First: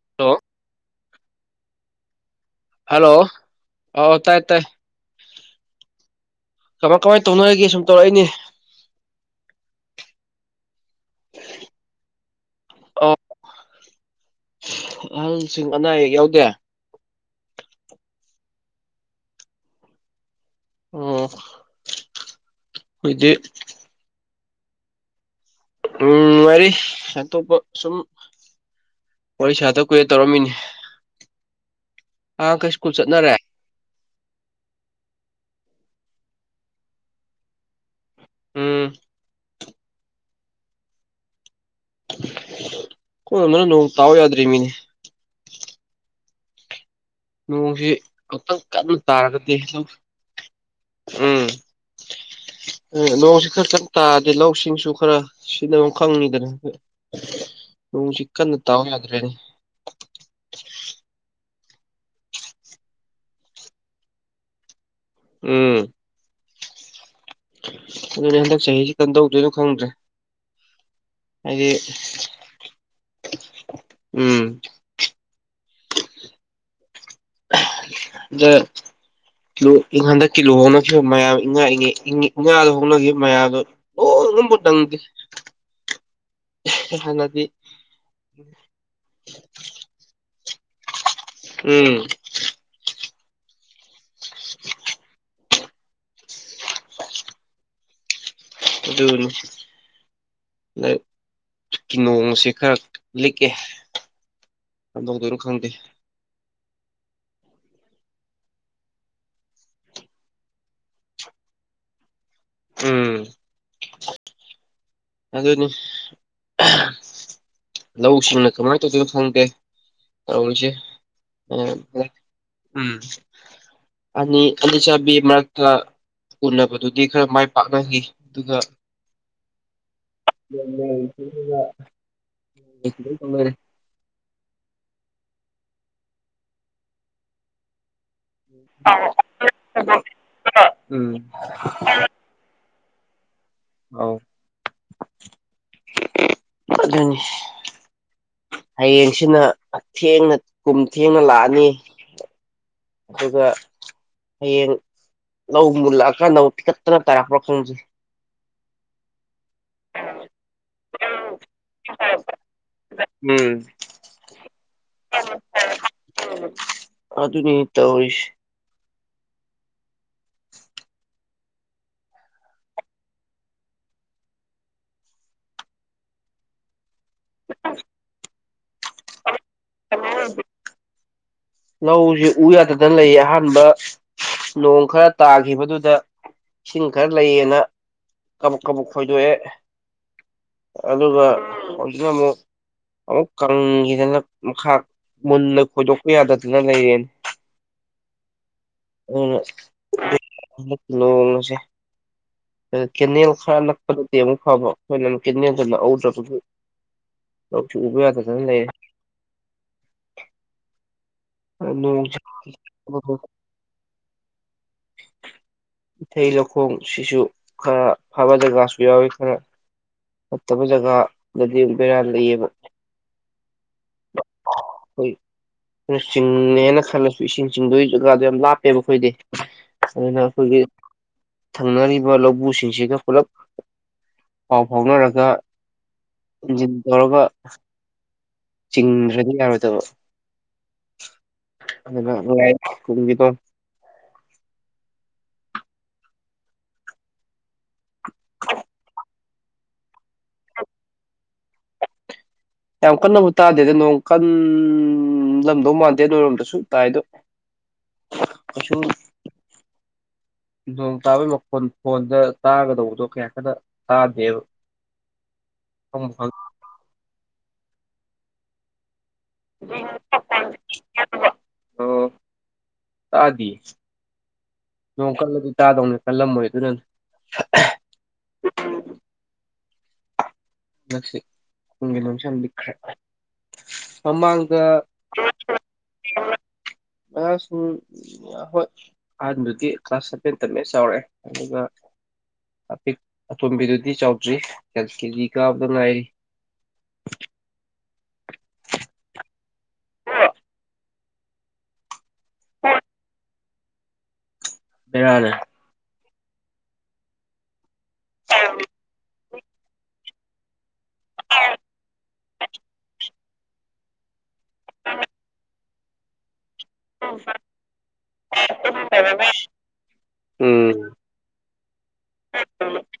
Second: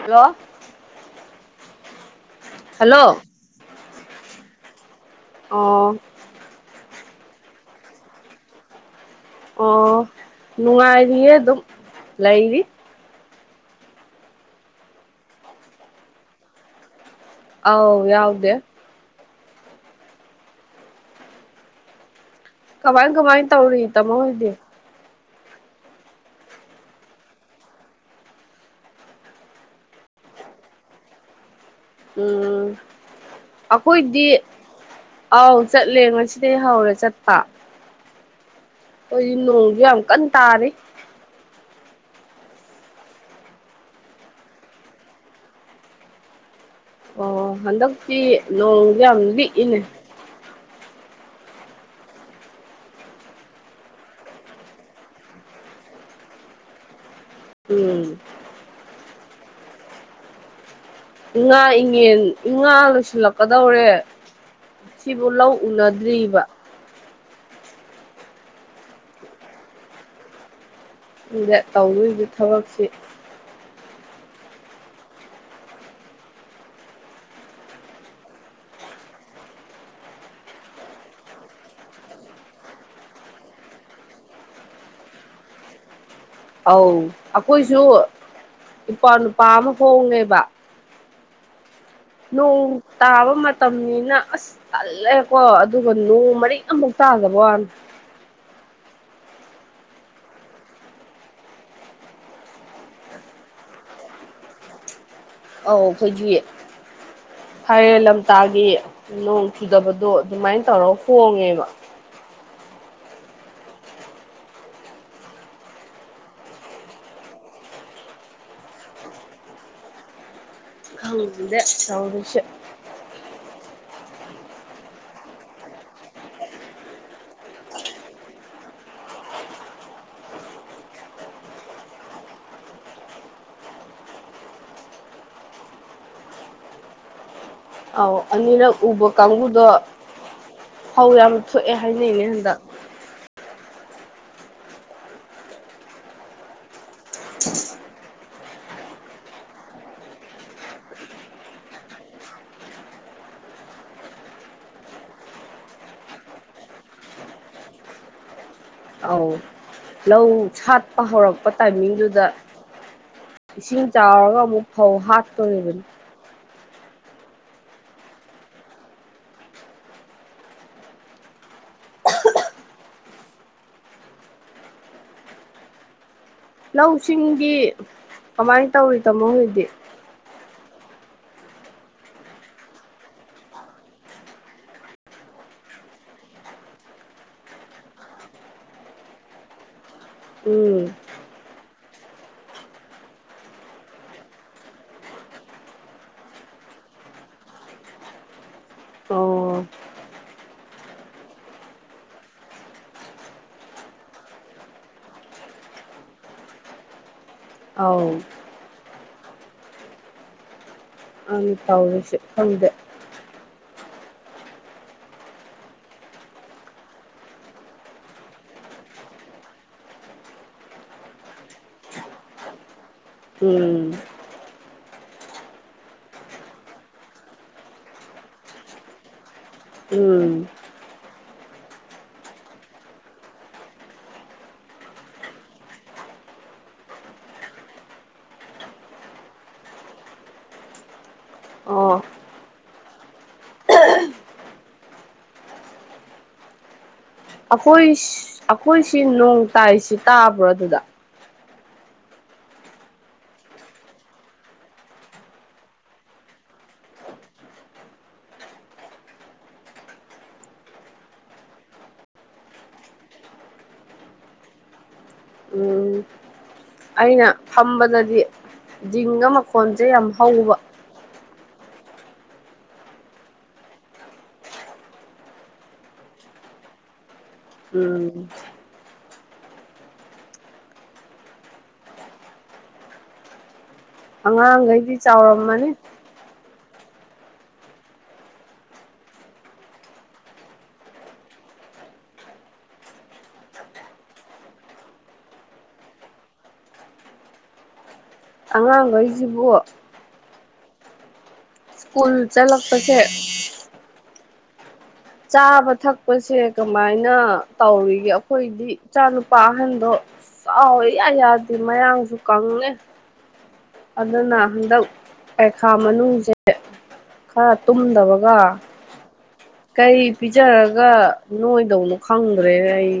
Hello ꯑꯣ hello ꯑꯣ ꯇꯥꯏ ꯇꯥꯏ ꯑꯣ ꯀꯃꯥꯏ ꯀꯃꯥꯏ ꯇꯧꯅꯉꯥꯏꯒꯤ ꯁꯨꯝ ꯇꯧꯔꯛꯏꯅꯦ ꯑꯣ ꯅꯨꯡꯉꯥꯏꯔꯤꯌꯦ ꯑꯗꯨꯝ ꯂꯩꯔꯤ ꯑ ꯑꯍꯜꯁꯤꯡ ꯑꯅꯥ ꯑꯌꯦꯛ ꯌꯥꯎꯗꯦ ꯑꯥꯎ ꯌꯥꯎꯗꯦ ꯑꯣ ꯀꯃꯥꯏ ꯀꯃꯥꯏꯅ ꯇꯧꯔꯤ ꯇꯥꯃꯣ ꯍꯣꯏꯗꯤ ꯎꯝ [unintelligible] ꯑꯇꯣꯞꯄ ꯁꯨꯝ ꯋꯥꯔꯤ ꯁꯥꯗ ꯀꯨꯏꯔꯦ ꯇꯧꯔꯛꯑꯝꯃꯤꯅꯤ ꯎꯝ ꯆꯠꯅꯔꯦ ꯑꯩꯈꯣꯏꯗꯤ ꯑꯥꯎ ꯆꯠꯂꯦ ꯉꯁꯤꯗꯗꯩ ꯍꯧꯔꯦ ꯆꯠꯄ ꯎꯝ ꯑꯩꯈꯣꯏꯗꯤ ꯅꯣꯡꯁꯨ ꯌꯥꯝ ꯀꯟꯅ ꯇꯥꯔꯤ ꯈꯣꯏ ꯔꯣꯝꯗꯅ ꯅꯣꯡ ꯇꯥꯎꯋ ꯌꯥꯗ꯭ꯔꯤ ꯃꯤꯅꯤ ꯑꯣ ꯅꯣꯡꯁꯤ ꯍꯟꯗꯛꯇꯤ ꯑꯃꯨꯛꯇꯪ ꯀꯟꯅ ꯅꯣꯡꯁꯦ ꯌꯥꯝ ꯇꯥꯔꯒꯗꯤ ꯂꯤꯛꯏꯅꯦ ꯎꯝ ꯅꯣꯡꯁꯤ ꯈꯔ ꯀꯟꯅ ꯇꯥꯔꯗꯤ ꯂꯧꯁꯤꯡꯁꯨ ꯈꯔ ꯁꯤꯖꯤꯟꯅꯐꯝ ꯈꯪꯉꯤꯗꯅ ꯎꯝ ꯅꯣꯡꯁꯤ ꯀꯟꯅ ꯇꯥꯎ ꯌꯥꯗꯔ꯭ꯦꯅꯦ ꯏꯉꯥ ꯏꯉꯦꯟ ꯏꯉꯥ ꯂꯣꯏꯁꯤꯜꯂꯛꯀꯗꯧꯔꯦ ꯁꯤꯕꯨ ꯂꯧ ꯎꯝ ꯎꯅꯗ꯭ꯔꯤꯕ ꯑꯗꯨꯅꯦ ꯍꯟꯗꯛ ꯆꯍꯤꯁꯦ ꯀꯝꯗꯧꯗꯣꯏꯅꯣ ꯈꯪꯗ꯭ꯔꯦ ꯑꯗ ꯍꯥꯏꯗꯤ ꯇꯧꯗꯣꯏꯁꯦ ꯊꯕꯛꯁꯤ ꯎꯝ [unintelligible] ꯅꯣꯡ ꯍꯟꯗꯛꯀꯤ ꯂꯨꯍꯣꯡꯅꯈꯤꯕ ꯃꯌꯥꯝ ꯏꯪꯉꯥ ꯏꯉꯦ ꯏꯉꯥꯗ ꯍꯣꯡꯅꯈꯤꯕ ꯃꯌꯥꯝꯗꯣ [unintelligible] ꯇꯝꯗꯤ ꯑꯧ ꯑꯩꯈꯣꯏꯁꯨ ꯏꯄꯋꯥ ꯅꯨꯄꯥ ꯑꯃ ꯍꯣꯡꯉꯦꯕ ꯎꯝ ꯅꯣꯡ ꯇꯥꯕ ꯃꯇꯝꯅꯤꯅ ꯑꯁ ꯇꯜꯂꯦꯀꯣ ꯑꯗꯨꯒ ꯅꯣꯡ ꯃꯔꯤꯛ ꯑꯝꯐꯧ ꯇꯥꯗꯕꯥ ꯋꯥꯅꯦ ꯑꯗꯨꯅꯤ ꯅꯣꯡꯁꯦ ꯈꯔ ꯂꯤꯛꯑꯦ [unintelligible] ꯑꯧ ꯑꯩꯈꯣꯏꯒꯤ ꯐꯥꯏꯔꯦꯟ ꯂꯝꯇꯥꯒꯤ ꯅꯣꯡ ꯆꯨꯗꯕꯗꯣ ꯑꯗꯨꯃꯥꯏꯅ ꯇꯧꯔꯒ ꯍꯣꯡꯉꯦꯕ ꯎꯝ ꯑꯗꯨꯅꯤ ꯂꯧ ꯁꯤꯡꯅ ꯀꯃꯥꯏꯅ ꯇꯧꯗꯣꯏꯅ ꯈꯪꯗꯦ ꯇꯔꯤꯁꯦ ꯈꯪꯗꯦ ꯇꯧꯔꯤꯁꯦ [unintelligible] ꯎꯝ ꯑꯅꯤ ꯑꯅꯤꯆꯥꯕꯤ ꯃꯔꯥꯛꯇ ꯎꯅꯕꯗꯨꯗꯤ ꯈꯔ ꯃꯥꯏ ꯄꯥꯛꯅꯈꯤ ꯑꯗꯨꯒ ꯌꯦ [unintelligible] [unintelligible] ꯂꯣꯢꯔꯦ ꯑꯧ ꯑꯅꯤꯔꯛ ꯎꯕ ꯀꯥꯡꯕꯨꯗꯣ ꯐꯧ ꯎꯝ ꯌꯥꯝ ꯊꯣꯛꯑꯦ ꯍꯥꯏꯅꯩꯌꯦ ꯍꯟꯗꯛ ꯑꯗꯨꯅꯤ ꯍꯌꯦꯡꯁꯤꯅ ꯍꯛꯊꯦꯡꯅ ꯀꯨꯝ ꯊꯦꯡꯅ ꯂꯥꯛꯑꯅꯤ ꯑꯗꯨꯒ ꯍꯌꯦꯡ ꯂꯧ ꯃꯨꯜꯂꯛꯑꯀꯥꯟꯗ ꯇꯤꯡꯈꯠꯇꯅ ꯇꯥꯔꯛꯄ꯭ꯔꯥ ꯈꯪꯗꯦ ꯑꯥꯎ ꯂꯧ ꯁꯥꯠꯄ ꯍꯧꯔꯛꯄ ꯇꯥꯏꯃꯤꯡꯗꯨꯗ ꯎꯝ ꯏꯁꯤꯡ ꯆꯥꯎꯔꯒ ꯑꯃꯨꯛ ꯐꯧ ꯍꯥꯠꯇꯣꯔꯤꯕꯅꯤ ꯑꯗꯨꯅꯤ ꯇꯧꯔꯤꯁꯤ ꯂꯧꯁꯤꯡꯗꯤ ꯀꯃꯥꯏꯅ ꯇꯧꯔꯤ ꯇꯥꯃꯣ ꯍꯧꯖꯤꯛ ꯇꯥꯃꯣ ꯍꯧꯖꯤꯛ ꯂꯧꯁꯤ ꯎ ꯌꯥꯗꯗꯅ ꯂꯩꯌꯦ ꯑꯍꯥꯟꯕ ꯅꯣꯡ ꯈꯔ ꯇꯥꯈꯤꯕꯗꯨꯗ ꯏꯁꯤꯡ ꯈꯔ ꯂꯩꯌꯦꯅ ꯀꯕꯥꯛ ꯀꯕꯥꯛ ꯈꯣꯏꯗꯣꯛꯑꯦ ꯎꯝ ꯑꯗꯨꯒ ꯍꯧꯖꯤꯛꯅ ꯑꯃꯨꯛ ꯑꯃꯨꯛ ꯀꯪꯈꯤꯗꯅ ꯃꯈꯥ ꯃꯨꯟꯅ ꯈꯣꯏꯗꯣꯛꯄ ꯌꯥꯗ ꯗꯅ ꯂꯩꯔꯦꯅꯦ ꯑꯣ ꯑꯗꯨꯅ ꯅꯣꯡꯁꯦ ꯀꯦꯅꯦꯜ ꯈꯔ ꯅꯛꯄꯗꯗꯤ ꯑꯃꯨꯛ ꯐꯕ ꯑꯩꯈꯣꯏꯅ ꯀꯦꯅꯦꯜꯗꯨ ꯅꯥꯛꯍꯧꯗ꯭ꯔꯕꯒꯤ ꯂꯧꯁꯨ ꯎꯕ ꯑꯧ ꯌꯥꯗꯗꯅ ꯂꯩꯔꯦ ꯑꯗꯨꯅꯤ ꯑꯥ ꯇꯧꯔꯤꯁꯦ ꯅꯣꯡꯁꯦ ꯈꯪꯗꯦ [unintelligible] ꯏꯊꯩ ꯂꯧꯈꯣꯡ ꯁꯤꯁꯨ ꯈꯔ ꯐꯕ ꯖꯒꯥꯁꯨ ꯌꯥꯎꯋꯤ ꯈꯔ ꯐꯠꯇꯕ ꯖꯒꯥꯗꯗꯤ ꯕꯦꯔꯥ ꯂꯩꯑꯦꯕ ꯎꯝ ꯍꯣꯏ ꯆꯤꯡꯉꯦꯅ ꯈꯜꯂꯁꯨ ꯏꯁꯤꯡ ꯆꯤꯡꯗꯣꯏ ꯖꯒꯥꯗꯣ ꯌꯥꯝ ꯂꯥꯞꯄꯦꯕ ꯑꯩꯈꯣꯏꯗꯤ ꯑꯗꯨꯅ ꯎꯝ ꯑꯩꯈꯣꯏꯒꯤ ꯊꯪꯅꯔꯤꯕ ꯂꯧꯕꯨ ꯁꯤꯡꯁꯤꯒ ꯄꯨꯂꯞ ꯄꯥꯎ ꯐꯥꯎꯅꯔꯒ ꯏꯟꯖꯤꯟ ꯇꯧꯔꯒ ꯆꯤꯡ ꯂꯩꯃꯤꯟꯅꯕꯗꯣ ꯑꯣ [unintelligible] [unintelligible] ꯑꯩꯈꯣꯏ ꯑꯩꯈꯣꯏꯁꯤ ꯅꯣꯡ ꯇꯥꯏꯁꯤ ꯇꯥꯕ꯭ꯔꯣ ꯑꯗꯨꯗ ꯌꯥꯝ ꯀꯟꯅꯕꯨ ꯇꯥꯗꯦꯗ ꯅꯣꯡ ꯀꯟꯂꯝꯗꯧ ꯃꯥꯟꯗꯦ ꯅꯣꯏꯔꯣꯝꯗꯁꯨ ꯇꯥꯏꯗꯨ ꯑꯁꯨꯨꯝ ꯅꯣꯡ ꯇꯥꯕꯩ ꯃꯈꯣꯟ ꯐꯣꯟꯗ ꯇꯥꯒꯗꯧꯕꯗꯣ ꯀꯌꯥ ꯀꯟꯅ ꯇꯥꯗꯦꯕ ꯎꯝ ꯈꯪꯕꯨ ꯈꯪ ꯑꯩꯅ ꯐꯝꯕꯗꯗꯤ ꯖꯤꯡꯒ ꯃꯈꯣꯟꯁꯦ ꯌꯥꯝ ꯍꯧꯕ [unintelligible] ꯑꯣ ꯇꯥꯗꯤꯌꯦ ꯅꯣꯡ ꯀꯜꯂꯗꯤ ꯇꯥꯗꯧꯅꯤ ꯀꯜꯂꯝꯃꯣꯏ ꯑꯗꯨꯅꯅꯦ ꯎꯝ ꯍꯟꯗꯥꯛꯁꯤ ꯀꯨꯝꯒꯤ ꯅꯣꯡꯁꯤ ꯌꯥꯝ ꯂꯤꯛꯈ꯭ꯔꯦ ꯃꯃꯥꯡꯗ ꯑꯉꯥꯡꯈꯩꯗꯤ ꯆꯥꯎꯔꯝꯃꯅꯤ [unintelligible] ꯑꯉꯥꯡꯁꯤꯡ ꯍꯣꯏ ꯑꯍꯥꯟꯗꯨꯗꯤ ꯀ꯭ꯂꯥꯁ ꯁꯚꯦꯟ ꯇꯝꯃꯦ ꯆꯥꯎꯔꯑꯦ ꯑꯗꯨꯒ ꯑꯄꯤꯛ ꯑꯇꯣꯝꯕꯤꯗꯨꯗꯤ ꯆꯥꯎꯗ꯭ꯔꯤ ꯀꯦꯖꯤ ꯀꯥꯕꯗ ꯉꯥꯏꯔꯤ ꯑꯉꯥꯡꯈꯩꯖꯤꯕꯨ ꯁ꯭ꯀꯨꯜ ꯆꯠꯂꯛꯄꯁꯦ ꯕꯦꯔꯥꯅꯦ ꯆꯥꯕ ꯊꯛꯄꯁꯦ ꯀꯃꯥꯏꯅ ꯇꯧꯔꯤꯒꯦ ꯑꯩꯈꯣꯏꯗꯤ ꯏꯆꯥꯅꯨ ꯅꯨꯄꯥ ꯑꯍꯟꯗꯣ ꯆꯥꯎ ꯏꯌꯥ ꯌꯥꯗꯦ ꯃꯌꯥꯡꯁꯨ ꯀꯪꯉꯦ ꯑꯗꯨꯅ ꯍꯟꯗꯛ ꯄꯩꯈꯥ ꯃꯅꯨꯡꯁꯦ ꯈꯔ ꯇꯨꯝꯗꯕꯒ [unintelligible] ꯀꯩ ꯎꯝ ꯄꯤꯖꯔꯒ ꯅꯣꯏꯗꯧꯅꯣ ꯈꯪꯗ꯭ꯔꯦꯗ ꯑꯩ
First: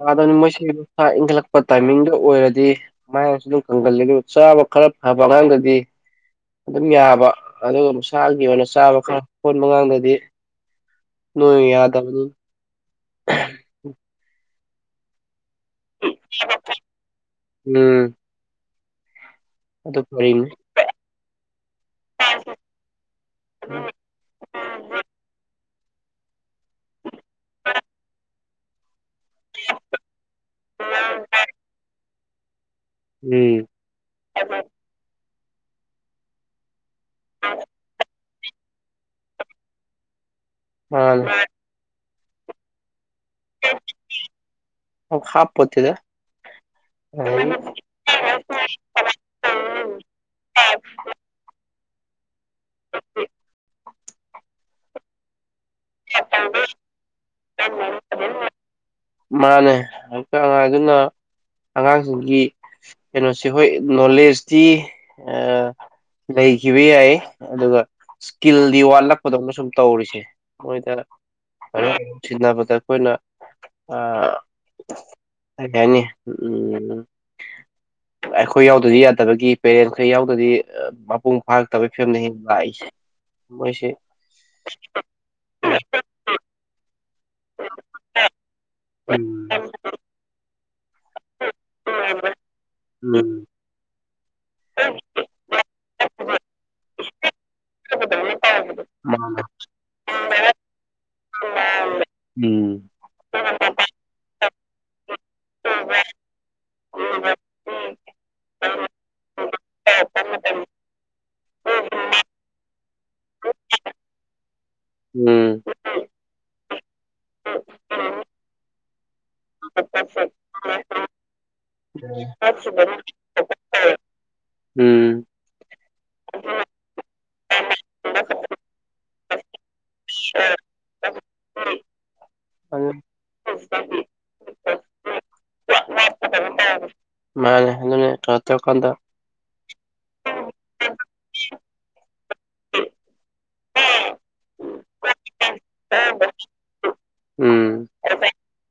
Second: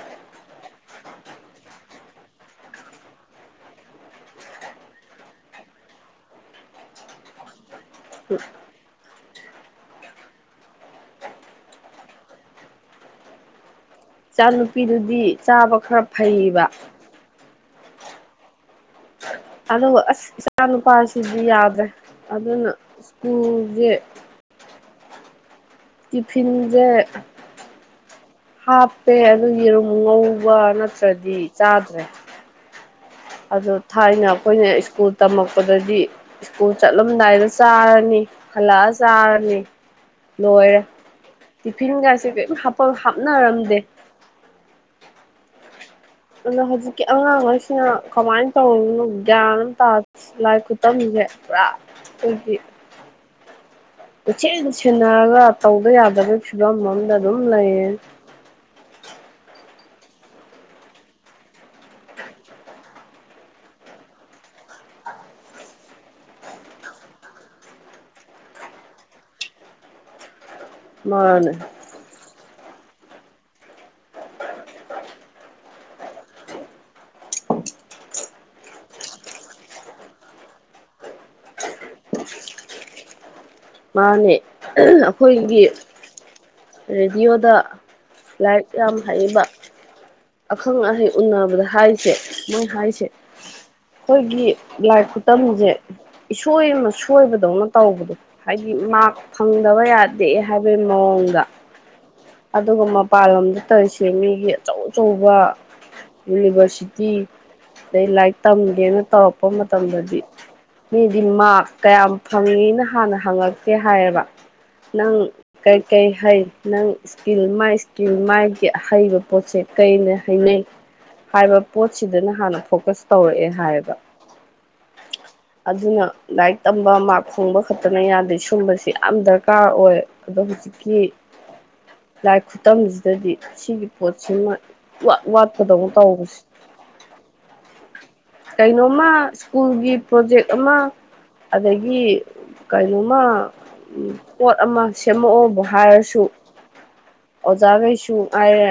ꯌꯥꯗꯕꯅꯤ ꯃꯣꯏꯁꯤ ꯃꯁꯥ ꯏꯟꯈꯠꯂꯛꯄ ꯇꯥꯏꯃꯤꯡꯗꯨ ꯑꯣꯏꯔꯗꯤ ꯃꯌꯥꯡꯁꯨ ꯗꯨꯝ ꯀꯪꯒꯜꯂꯤ ꯑꯗꯨ ꯆꯥꯕ ꯈꯔ ꯐꯕ ꯑꯉꯥꯡꯗꯗꯤ ꯑꯗꯨꯝ ꯌꯥꯕ ꯑꯗꯨꯒ ꯃꯁꯥꯒꯤ ꯑꯣꯏꯅ ꯆꯥꯕ ꯈꯔ ꯁꯣꯟꯕ ꯑꯉꯥꯡꯗꯗꯤ ꯅꯣꯏꯌꯨ ꯌꯥꯗꯕꯅꯤꯟ ꯏꯆꯥ ꯅꯨꯨꯄꯤꯗꯨꯗꯤ ꯆꯥꯕ ꯈꯔ ꯐꯩꯕ ꯎꯝ ꯑꯗꯨꯒ ꯑꯗꯨ ꯑꯁ ꯐꯔꯤꯅꯤ ꯏꯆꯥ ꯅꯨꯨꯄꯥꯁꯤꯗꯤ ꯌꯥꯗ꯭ꯔꯦ ꯑꯗꯨꯅ ꯁ꯭ꯀꯨꯜꯖ‌ꯦ ꯇꯤꯐꯤꯟꯖ‌ꯦ ꯍꯥꯞꯄꯦ ꯑꯗꯨ ꯌꯦꯔꯨꯝ ꯉꯧꯕ ꯅꯠꯇ꯭ꯔꯗꯤ ꯆꯥꯗ꯭ꯔꯦ ꯎꯝ ꯑꯗꯣ ꯊꯥꯏꯅ ꯑꯈꯣꯏꯅ ꯁ꯭ꯀꯨꯜ ꯇꯝꯃꯛꯄꯗꯗꯤ ꯁ꯭ꯀꯨꯜ ꯆꯠꯂꯝꯗꯥꯏꯗ ꯆꯥꯔꯅꯤ ꯍꯜꯂꯛꯑ ꯆꯥꯔꯅꯤ ꯂꯣꯏꯔꯦ ꯃꯥꯅꯦ ꯇꯤꯐꯤꯟꯒꯥꯁꯦ ꯀꯩꯝ ꯍꯥꯞꯄ ꯍꯥꯞꯅꯔꯝꯗꯦ ꯑꯣ ꯍꯥꯞꯄꯣꯠꯇꯦꯗ ꯑꯗꯣ ꯍꯧꯖꯤꯛꯀꯤ ꯑꯉꯥꯡꯉꯩꯁꯤꯅ ꯀꯃꯥꯏꯟ ꯇꯧꯏꯅ‌ꯣ ꯒ꯭ꯌꯥꯟ ꯑꯝ ꯇꯥ [unintelligible] ꯂꯥꯏꯔꯤꯛ ꯈꯨꯇꯝ [unintelligible] ꯄꯨꯔꯥ ꯈꯣꯏꯒꯤ ꯀꯣꯏꯁꯦꯟ ꯁꯦꯟꯅꯔꯒ ꯇꯧꯗ ꯌꯥꯗꯕꯩ ꯐꯤꯕꯝ ꯑꯝꯗ ꯑꯗꯨꯝ ꯂꯩꯌꯦ [inaudible] ꯃꯥꯅꯦ [inaudible] ꯑꯉꯥꯡꯗꯨꯅ ꯑꯉꯥꯡꯁꯤꯡꯒꯤ ꯀꯩꯅꯣꯁ‌ꯦ ꯍꯣꯏ ꯅꯣꯂꯦꯖꯇꯤ ꯑꯥ ꯂꯩꯈꯤꯕ ꯌꯥꯏ ꯑꯗꯨꯒ ꯏꯁꯀꯤꯜꯗꯤ ꯋꯥꯠꯂꯛꯄꯗꯧꯅ ꯁꯨꯝ ꯇꯧꯔꯤꯁꯦ ꯃꯣꯏꯗ ꯃꯥꯅꯦ [unintelligible] ꯊꯤꯟꯅꯕꯗ ꯑꯈꯣꯏꯅ ꯑꯥ [unintelligible] ꯅꯤ ꯎꯝ [inaudible] ꯑꯩꯈꯣꯏ ꯌꯥꯎꯗꯗꯤ ꯌꯥꯗꯕꯒꯤ ꯄꯦꯔꯦꯟꯁ ꯈꯔ ꯌꯥꯎꯗꯗꯤ ꯑ ꯃꯄꯨꯡ ꯐꯥꯔꯛꯇꯕꯩ ꯐꯤꯕꯝꯅ‌ꯦ ꯍꯦꯟꯅ ꯂꯥꯛꯏꯁ [unintelligible] ꯃꯥꯅꯦ ꯑꯈꯣꯏꯒꯤ ꯔꯦꯗꯤꯌꯣꯗ ꯂꯥꯏꯔꯤꯛ ꯌꯥꯝ ꯍꯩꯕ ꯎꯝ ꯎꯝ ꯑꯈꯪ ꯑꯍꯩ ꯎꯟꯅꯕꯗ ꯍꯥꯏꯔꯤꯁꯦ ꯃꯣꯏꯟ ꯍꯥꯏꯁꯦ ꯈꯣꯏꯒꯤ ꯂꯥꯏꯛ ꯈꯨꯇꯝꯁꯦ ꯏꯁꯣꯏ ꯑꯃ ꯁꯣꯏꯕꯗꯧꯅ ꯇꯧꯕꯗꯣ ꯍꯥꯏꯗꯤ ꯃꯥꯛ ꯃꯥꯅꯦ ꯐꯪꯗꯕ ꯌꯥꯗꯦ ꯍꯥꯏꯕꯩ ꯃꯑꯣꯡꯗ ꯑꯗꯨꯒ ꯃꯄꯥꯟ ꯂꯝꯗ ꯇꯧꯏꯁꯦ ꯃꯤꯒꯤ ꯑꯆꯧ ꯑꯆꯧꯕ ꯎꯝ ꯌꯨꯅꯤꯚꯔꯁꯤꯇꯤ ꯎꯝ ꯑꯗꯩ ꯂꯥꯏꯔꯤꯛ ꯇꯝꯒꯦꯅ ꯇꯧꯔꯛꯄ ꯃꯇꯝꯗꯗꯤ ꯃꯤꯗꯤ ꯃꯥꯛ ꯎꯝ ꯀꯌꯥꯝ ꯐꯪꯏꯅ ꯍꯥꯟꯅ ꯍꯪꯉꯛꯇꯦ ꯍꯥꯏꯌ‌ꯦꯕꯥ ꯅꯪ ꯎꯝ ꯀꯩ ꯀꯩ ꯍꯩ ꯅꯪ ꯏꯁꯀꯤꯜ ꯃꯥꯏ ꯏꯁꯀꯤꯜ ꯃꯥꯒꯤ ꯑꯍꯩꯕ ꯄꯣꯠꯁꯦ ꯀꯩꯅ ꯍꯩꯅꯩ ꯍꯥꯏꯕ ꯄꯣꯠꯁꯤꯗꯅ ꯍꯥꯟꯅ ꯐꯣꯀꯁ ꯇꯧꯔ‌ꯦꯑꯦ ꯍꯥꯏꯌꯦꯕ ꯎꯝ ꯑꯗꯨꯅ ꯂꯥꯏꯔꯤꯛ ꯇꯝꯕ ꯃꯥꯥꯛ ꯐꯪꯕ ꯈꯛꯇꯅ ꯌꯥꯗꯦ ꯁꯨꯝꯕꯁꯤ ꯌꯥꯝ ꯗꯔꯀꯥꯔ ꯑꯣꯏ ꯑꯗꯣ ꯍꯧꯖꯤꯛꯀꯤ ꯂꯥꯏꯔꯤꯛ ꯑꯗꯨ ꯈꯨꯇꯝꯁꯤꯗꯗꯤ ꯁꯤꯒꯤ ꯄꯣꯠꯁꯤꯃ ꯏꯋꯥꯠ ꯋꯥꯠꯄꯗꯧꯅ ꯇꯧꯕꯁꯦ ꯃꯥꯅꯦ ꯑꯗꯨꯅꯦ ꯀꯩꯅꯣ ꯇꯧꯔꯀꯥꯟꯗ ꯀꯩꯅꯣꯝꯃ ꯁ꯭ꯀꯨꯜꯒꯤ ꯄ꯭ꯔꯣꯖꯦꯛ ꯑꯃ ꯑꯗꯒꯤ ꯀꯩꯅꯣꯝꯃ ꯄꯣꯠ ꯑꯃ ꯁꯦꯝꯃꯛꯑꯣꯕꯨ ꯍꯥꯏꯔꯁꯨ ꯎꯝ ꯑꯣꯖꯥꯈꯩꯁꯨ ꯉꯥꯏꯔꯦ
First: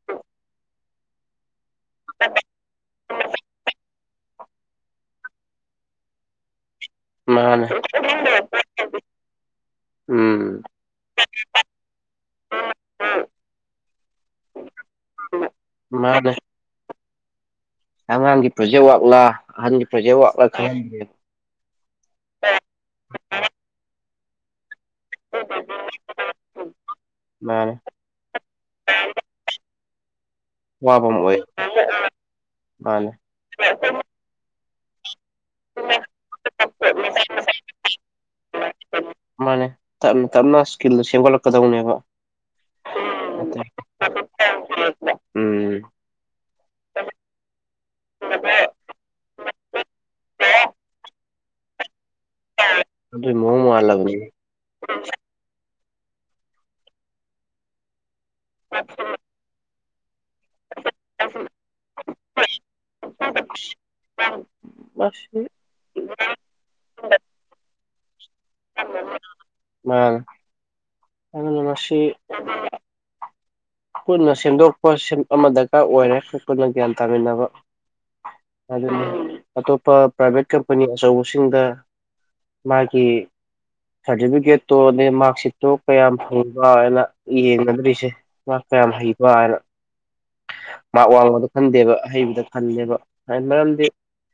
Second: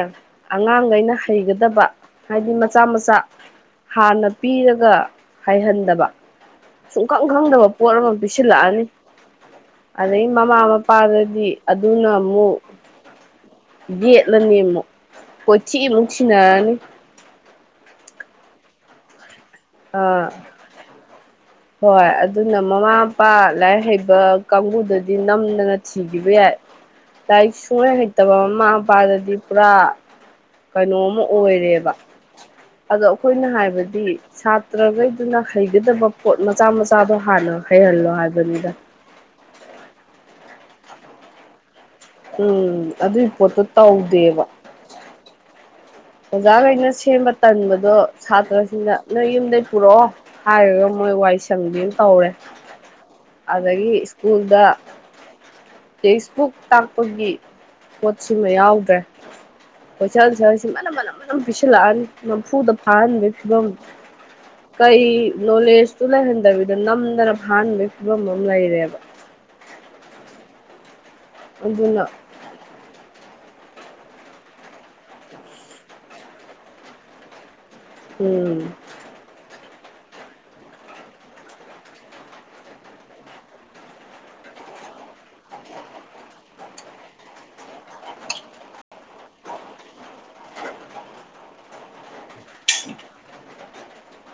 ꯑꯉꯥꯡꯈꯩꯅ ꯍꯩꯒꯗꯕ ꯍꯥꯏꯗꯤ ꯃꯆꯥ ꯃꯆꯥ ꯍꯥꯟꯅ ꯄꯤꯔꯒ ꯍꯩꯍꯟꯗꯕ ꯁꯨꯡꯈꯪ ꯃꯥꯅꯦ ꯈꯪꯗꯕ ꯄꯣꯠ ꯑꯃ ꯄꯤꯁꯤꯜꯂꯛꯑꯅꯤ ꯑꯗꯩꯩ ꯎꯝ ꯃꯃꯥ ꯃꯄꯥꯗꯗꯤ ꯑꯗꯨꯅ ꯑꯃꯨꯛ ꯌꯦꯠꯂꯅꯤ ꯑꯃꯨꯛ ꯀꯣꯏꯊꯤ ꯑꯃꯨꯛ ꯃꯥꯅꯦ ꯊꯤꯅꯔꯅꯤ ꯑꯉꯥꯡꯒꯤ ꯄ꯭ꯔꯣꯖꯦꯛ ꯋꯥꯛꯂ ꯑꯍꯟꯒꯤ ꯄ꯭ꯔꯣꯖꯦꯛ ꯑꯥ ꯋꯥꯛꯂ ꯈꯪꯗꯦ ꯍꯣꯏ ꯑꯗꯨꯅ ꯃꯃꯥ ꯃꯄꯥ ꯂꯥꯏꯔꯤꯛ ꯍꯩꯕ ꯀꯥꯡꯕꯨꯗꯗꯤ ꯅꯝꯗꯅ ꯊꯤꯈꯤꯕ ꯌꯥꯏ ꯂꯥꯏꯔꯤꯛ ꯃꯥꯅꯦ ꯁꯨꯡꯍꯩ ꯍꯩꯇꯕ ꯃꯃꯥ ꯃꯄꯥꯗꯗꯤ ꯄꯨꯔꯥ ꯀꯩꯅꯣ ꯋꯥꯕ ꯑꯃ ꯑꯣꯏ ꯑꯣꯏꯔꯦꯕ ꯑꯗꯣ ꯃꯥꯅꯦ ꯑꯩꯈꯣꯏꯅ ꯍꯥꯏꯕꯗꯤ ꯁꯥꯇ꯭ꯔꯒꯩꯗꯨꯅ ꯍꯩꯒꯗꯕ ꯄꯣꯠ ꯃꯆꯥ ꯃꯆꯥꯗꯣ ꯍꯥꯟꯅ ꯍꯩꯍꯜꯂꯣ ꯍꯥꯏꯕꯅꯤꯗ ꯃꯥꯅꯦ ꯇꯞꯅ ꯇꯞꯅ ꯁ꯭ꯀꯤꯜꯗꯣ ꯁꯦꯝꯒꯠꯂꯛꯀꯗꯧꯅꯦꯕ ꯎꯝ ꯑꯗꯨꯏ ꯄꯣꯠꯇꯣ ꯇꯧꯗꯦꯕ [inaudible] ꯎꯝ ꯑꯣꯖꯥꯒꯩꯅ ꯁꯦꯝꯕ ꯇꯟꯕꯗꯣ ꯁꯥꯇ꯭ꯔꯁꯤꯡꯅ ꯅꯣꯏ ꯌꯨꯝꯗꯩꯩ ꯄꯨꯔꯛꯑꯣ ꯍꯥꯏꯔꯒ ꯃꯣꯏ ꯋꯥꯏ ꯁꯪꯕꯤ ꯑꯃ ꯇꯧꯔꯦ [inaudible] ꯑꯗꯨꯅꯦ ꯑꯗꯒꯤ ꯁ꯭ꯀꯨꯜꯗ ꯇꯦꯛꯁꯕꯨꯛ ꯇꯥꯛꯄꯒꯤ ꯄꯣꯠꯁꯤꯃ ꯌꯥꯎꯗ꯭ꯔꯦ ꯀꯣꯏꯁꯟ ꯑꯟꯁꯔꯁꯤ ꯃꯅꯝ ꯃꯅꯝ ꯃꯅꯝ ꯄꯤꯁꯤꯜꯂꯛꯑꯅꯤ ꯅꯝꯐꯨꯗ ꯐꯥꯍꯟꯕꯩ ꯐꯤꯚꯝ ꯀꯩ ꯃꯁꯤ ꯅꯣꯂꯦꯁꯇꯨ ꯂꯩꯍꯟꯗꯕꯤꯗ ꯅꯝꯗꯅ ꯐꯥꯍꯟꯕꯩ ꯐꯤꯚꯝ ꯑꯃ ꯂꯩꯔꯦꯕ ꯃꯥꯅꯦ ꯑꯗꯨꯅ ꯄꯨꯟꯅ ꯁꯦꯝꯗꯣꯛꯄ ꯁꯦꯝ ꯑꯃ ꯗꯔꯀꯥꯔ ꯑꯣꯏꯔꯦ ꯑꯩꯈꯣꯏ ꯄꯨꯟꯅ ꯒ꯭ꯌꯥꯟ ꯇꯥꯃꯤꯟꯅꯕ ꯎꯝ ꯎꯝ ꯑꯇꯣꯞꯄ ꯄ꯭ꯔꯥꯏꯚꯦꯠ ꯀꯝꯄꯅꯤ ꯑꯆꯧꯕꯁꯤꯡꯗ ꯃꯥꯒꯤ ꯁꯥꯔꯇꯤꯐꯤꯀꯦꯠꯇꯣꯅꯦ ꯃꯥꯛꯁꯤꯠꯇꯣ ꯀꯌꯥꯝ ꯐꯪꯕ ꯍꯥꯏꯅ ꯌꯦꯡꯒꯗꯨꯔꯤꯁꯦ ꯃꯥ ꯀꯌꯥꯝ ꯍꯩꯕ ꯍꯥꯏꯅ ꯃꯥꯛ ꯋꯥꯡꯕꯗ ꯈꯟꯗꯦꯕ ꯑꯍꯩꯕꯗ ꯈꯟꯂꯦꯕ [inaudible] ꯃꯔꯝꯗꯤ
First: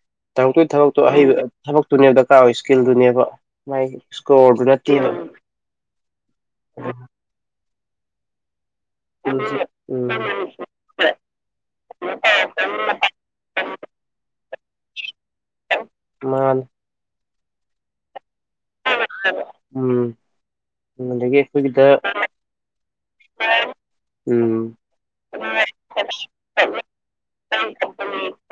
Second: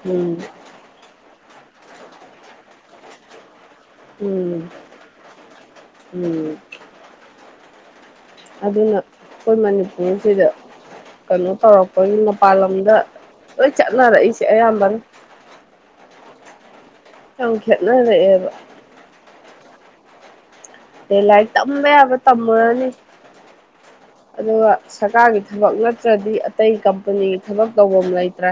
ꯎꯝ ꯇꯧꯔꯛꯇꯣꯏ ꯊꯕꯛꯇꯨ ꯑꯍꯩꯕ ꯊꯕꯛꯇꯨꯅꯦꯕ ꯗꯔꯀꯥꯔ ꯑꯣꯏ ꯁ꯭ꯀꯤꯜꯗꯨꯅꯦꯕ ꯃꯥꯒꯤ ꯎꯝ ꯁ꯭ꯀꯣꯔꯗꯣ ꯅꯠꯇꯦꯕ ꯎꯝ ꯑꯗꯨꯅ ꯑꯩꯈꯣꯏ ꯎꯝ ꯃꯅꯤꯄꯨꯔꯁꯤꯗ ꯀꯩꯅꯣ ꯇꯧꯔꯛꯄꯒꯤ ꯃꯄꯥꯜ ꯂꯝꯗ ꯂꯣꯏ ꯆꯠꯅꯔꯛꯏꯁꯦ ꯑꯌꯥꯝꯕꯅ ꯃꯥꯥꯅꯦ ꯌꯥꯝ ꯈꯦꯠꯅꯔꯛꯑꯦꯕ [unintelligible] ꯎꯝ ꯑꯗꯩꯩ ꯑꯗꯒꯤ ꯂꯥꯏꯔꯤꯛ ꯇꯝꯕ ꯑꯩꯈꯣꯏꯒꯤꯗ ꯌꯥꯕ ꯇꯝꯃꯨꯔꯅꯤ [unintelligible] ꯑꯗꯨꯒ ꯎꯝ ꯁꯔꯀꯥꯔꯒꯤ ꯊꯕꯛ ꯅꯠꯇ꯭ꯔꯗꯤ ꯑꯇꯩ ꯀꯝꯄꯅꯤꯒꯤ ꯊꯕꯛ ꯇꯧꯕꯝ ꯂꯩꯇ꯭ꯔꯦ꯫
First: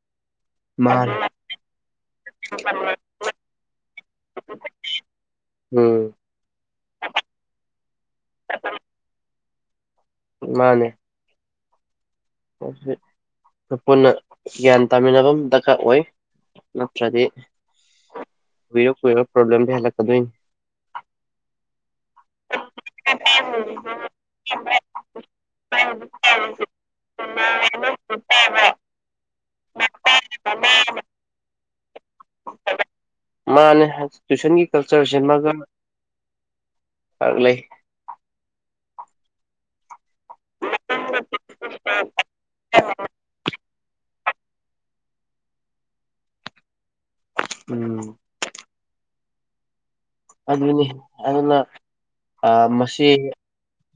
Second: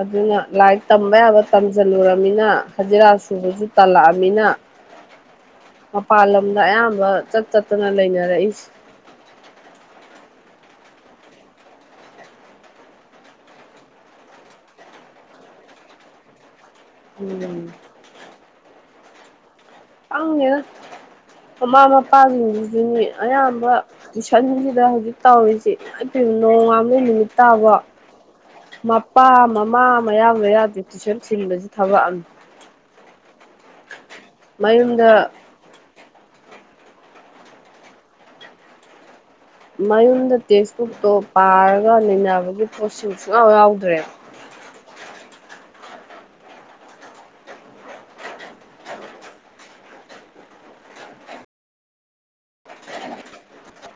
ꯑꯗꯨꯅ ꯂꯥꯏꯛ ꯇꯝꯕ ꯃꯥꯅꯤ ꯌꯥꯕ ꯇꯝꯁꯤꯜꯂꯨꯨꯔꯝꯅꯤꯅ ꯍꯖꯤꯔꯥ ꯁꯨꯕꯁꯨ ꯇꯜꯂꯛꯑꯝꯤꯅ [inaudible] ꯄꯥꯥꯜ ꯂꯝꯗ ꯑꯌꯥꯝꯕ ꯆꯠ ꯆꯠꯇꯅ ꯂꯩꯅꯔꯛꯏꯁꯤ꯫ ꯃꯥꯅꯦ꯫ ꯃꯁꯤ ꯈꯣꯏꯄꯨꯟꯅ ꯒ꯭ꯌꯥꯟ ꯇꯥꯃꯤꯟꯅꯕ ꯑꯝ ꯗꯔꯀꯥꯔ ꯑꯣꯏ꯫ ꯅꯠꯇ꯭ꯔꯗꯤ ꯎꯝ ꯀꯨꯏꯔ-ꯀꯨꯏꯔ ꯄ꯭ꯔꯣꯕ꯭ꯂꯦꯝ ꯍꯦꯜꯂꯛ ꯈꯪꯗꯦꯗ ꯃꯃꯥ ꯃꯄꯥꯁꯤꯡꯁꯤꯁꯨꯅꯤ ꯑꯌꯥꯝꯕ ꯇꯨꯏꯁꯟꯁꯤꯗ ꯍꯧꯖꯤꯛ ꯇꯧꯔꯤꯁꯤ ꯏꯃꯥꯏꯄꯦꯝꯃꯥ ꯅꯣꯡ ꯉꯥꯟꯗꯩꯩ ꯅꯨꯃꯤꯠ ꯇꯥꯕ ꯃꯞ ꯄꯥ ꯃꯃꯥ ꯃꯌꯥꯝ ꯂꯩꯔꯥꯗꯤ ꯇꯨꯏꯁꯟ ꯊꯤꯟꯕꯁꯤ ꯊꯕꯛ ꯑꯃꯅꯤ꯫ [unintelligible] ꯃꯥꯅꯤ [inaudible] ꯇꯨꯏꯁꯟꯒꯤ ꯀꯜꯆꯔ ꯃꯌꯨꯝꯗ ꯁꯤꯃꯒ ꯑꯔꯂꯩ꯫ ꯃꯌꯨꯝꯗ ꯇꯦꯛꯁꯕꯨꯛꯇꯣ ꯄꯥꯔꯒ ꯅꯩꯅꯕꯒꯤ ꯄ꯭ꯔꯣꯁꯦꯖ ꯁꯨꯡꯌꯥꯎ ꯌꯥꯎꯗ꯭ꯔꯦꯕ꯫ ꯎꯝ ꯑꯗꯨꯅꯤ ꯑꯩꯅ ꯑ ꯃꯁꯤ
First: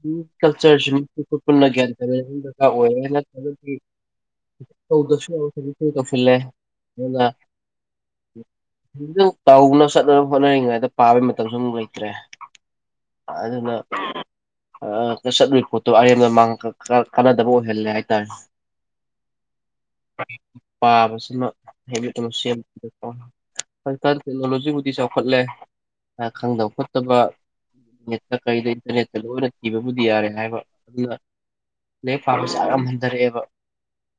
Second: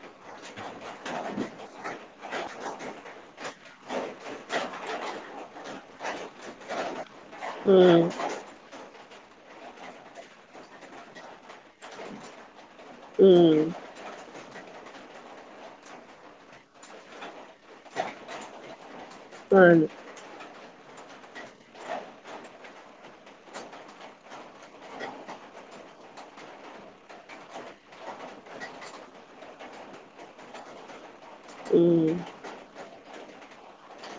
[inaudible] ꯀꯜꯆꯔꯁꯤ ꯃꯨꯊꯠꯄ ꯄꯨꯟꯅ ꯒ꯭ꯌꯥꯟ ꯇꯥꯃꯤꯟꯅꯕ ꯗꯔꯀꯥꯔ ꯑꯣꯏꯔꯦ ꯅꯠꯇ꯭ꯔꯒꯗꯤ [unintelligible] ꯇꯧꯁꯤꯜꯂꯦ ꯑꯗꯨꯅ ꯎꯝ [unintelligible] ꯀꯧꯅꯕ ꯆꯠꯅꯕ ꯍꯣꯠꯅꯔꯤꯉꯩꯗ ꯄꯥꯕꯩ ꯃꯇꯝꯁꯨ ꯑꯃꯨꯛ ꯂꯩꯇ꯭ꯔꯦ꯫ ꯑꯗꯨꯅ ꯎꯝ [unintelligible] ꯑꯗꯥ ꯆꯠꯂꯨꯏ ꯄꯣꯠꯇꯣ ꯑꯔꯦꯝꯕꯗ ꯃꯥꯡꯍꯟ ꯀꯥ ꯀꯥꯟꯅꯗꯕ ꯑꯣꯏꯍꯜꯂꯦ ꯍꯥꯏꯇꯥꯔꯦ꯫ ꯃꯥꯅꯤ꯫ [unintelligible] ꯄꯥꯕꯁꯤꯃ ꯍꯦꯕꯤꯠ ꯑꯃ ꯁꯦꯝꯕꯗꯨꯀꯣ꯫ ꯁꯔꯀꯥꯔ ꯇꯦꯛꯅꫭꯂꫭꯖꯤꯕꯨꯗꯤ ꯆꯥꯎꯈꯠꯂꯦ꯫ ꯈꯔ ꯈꯪꯗꯕ ꯈꯣꯠꯇꯕ ꯅꯦꯠꯇ ꯀꯩꯗ ꯏꯟꯇꯔꯅꯦꯠꯇ ꯂꯣꯏꯅ ꯊꯤꯕꯕꯨꯗꯤ ꯌꯥꯔꯦ ꯍꯥꯏꯕ ꯑꯗꯨꯅ ꯎꯝ ꯂꯥꯏꯔꯤꯛ ꯄꯥꯕ ꯆꯥꯡ ꯌꯥꯝ ꯍꯟꯊꯔꯛꯑꯦꯕ꯫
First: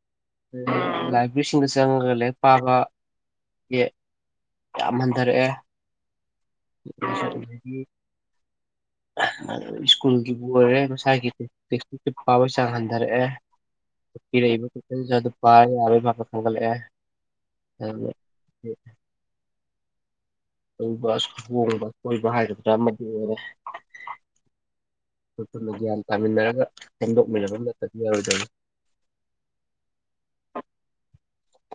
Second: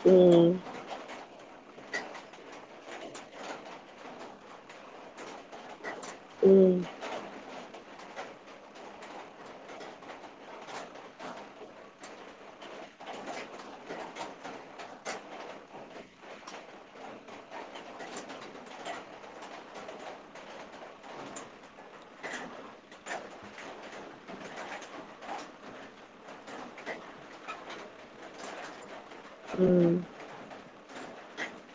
ꯎꯝ ꯎꯝ ꯂꯥꯏꯕ꯭ꯔꯤꯁꯤꯡꯗ ꯆꯪꯑꯒ ꯂꯥꯏꯔꯤꯛ ꯄꯥꯕ꯫ ꯌꯦ ꯌꯥꯝ ꯍꯟꯙꯔꯛꯑꯦ꯫ ꯎꯝ [inaudible] [unintelligible] ꯁ꯭ꯀꯨꯜꯒꯤꯕꯨ ꯑꯣꯏꯔꯦ ꯃꯁꯥꯒꯤ ꯇꯦꯛꯁꯛꯁꯦ ꯄꯥꯕꯒꯤ ꯆꯥꯡ ꯍꯟꯊꯔꯛꯑꯦ꯫ ꯄꯤꯔꯛꯏꯕ [inaudible] ꯄꯥꯏ ꯌꯥꯔꯣꯏ ꯐꯕ ꯊꯥꯡꯒꯠꯂꯛꯑꯦ꯫ [inaudible] ꯇꯧꯕ ꯆꯣꯡꯕ ꯑꯁꫭꯏꯕ ꯍꯥꯏꯒꯗ꯭ꯔꯥ ꯑꯃꯗꯤ ꯑꯣꯏꯔꯦ꯫ ꯑꯩꯈꯣꯏ ꯄꯨꯟꯅ ꯒ꯭ꯌꯥꯟ ꯇꯥꯃꯤꯟꯅꯔꯒ ꯁꯦꯝꯗꯣꯛꯃꯤꯟꯅꯕ ꯑꯃꯅꯠꯇꯗꯤ ꯌꯥꯔꯣꯏꯗꯣꯏꯔꯤ꯫ ꯎꯝ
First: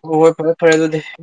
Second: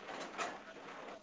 ꯍꯣꯏ ꯍꫭꯏ ꯐꯔꯦ ꯐꯔꯦ ꯑꯗꯨꯗꯤ꯫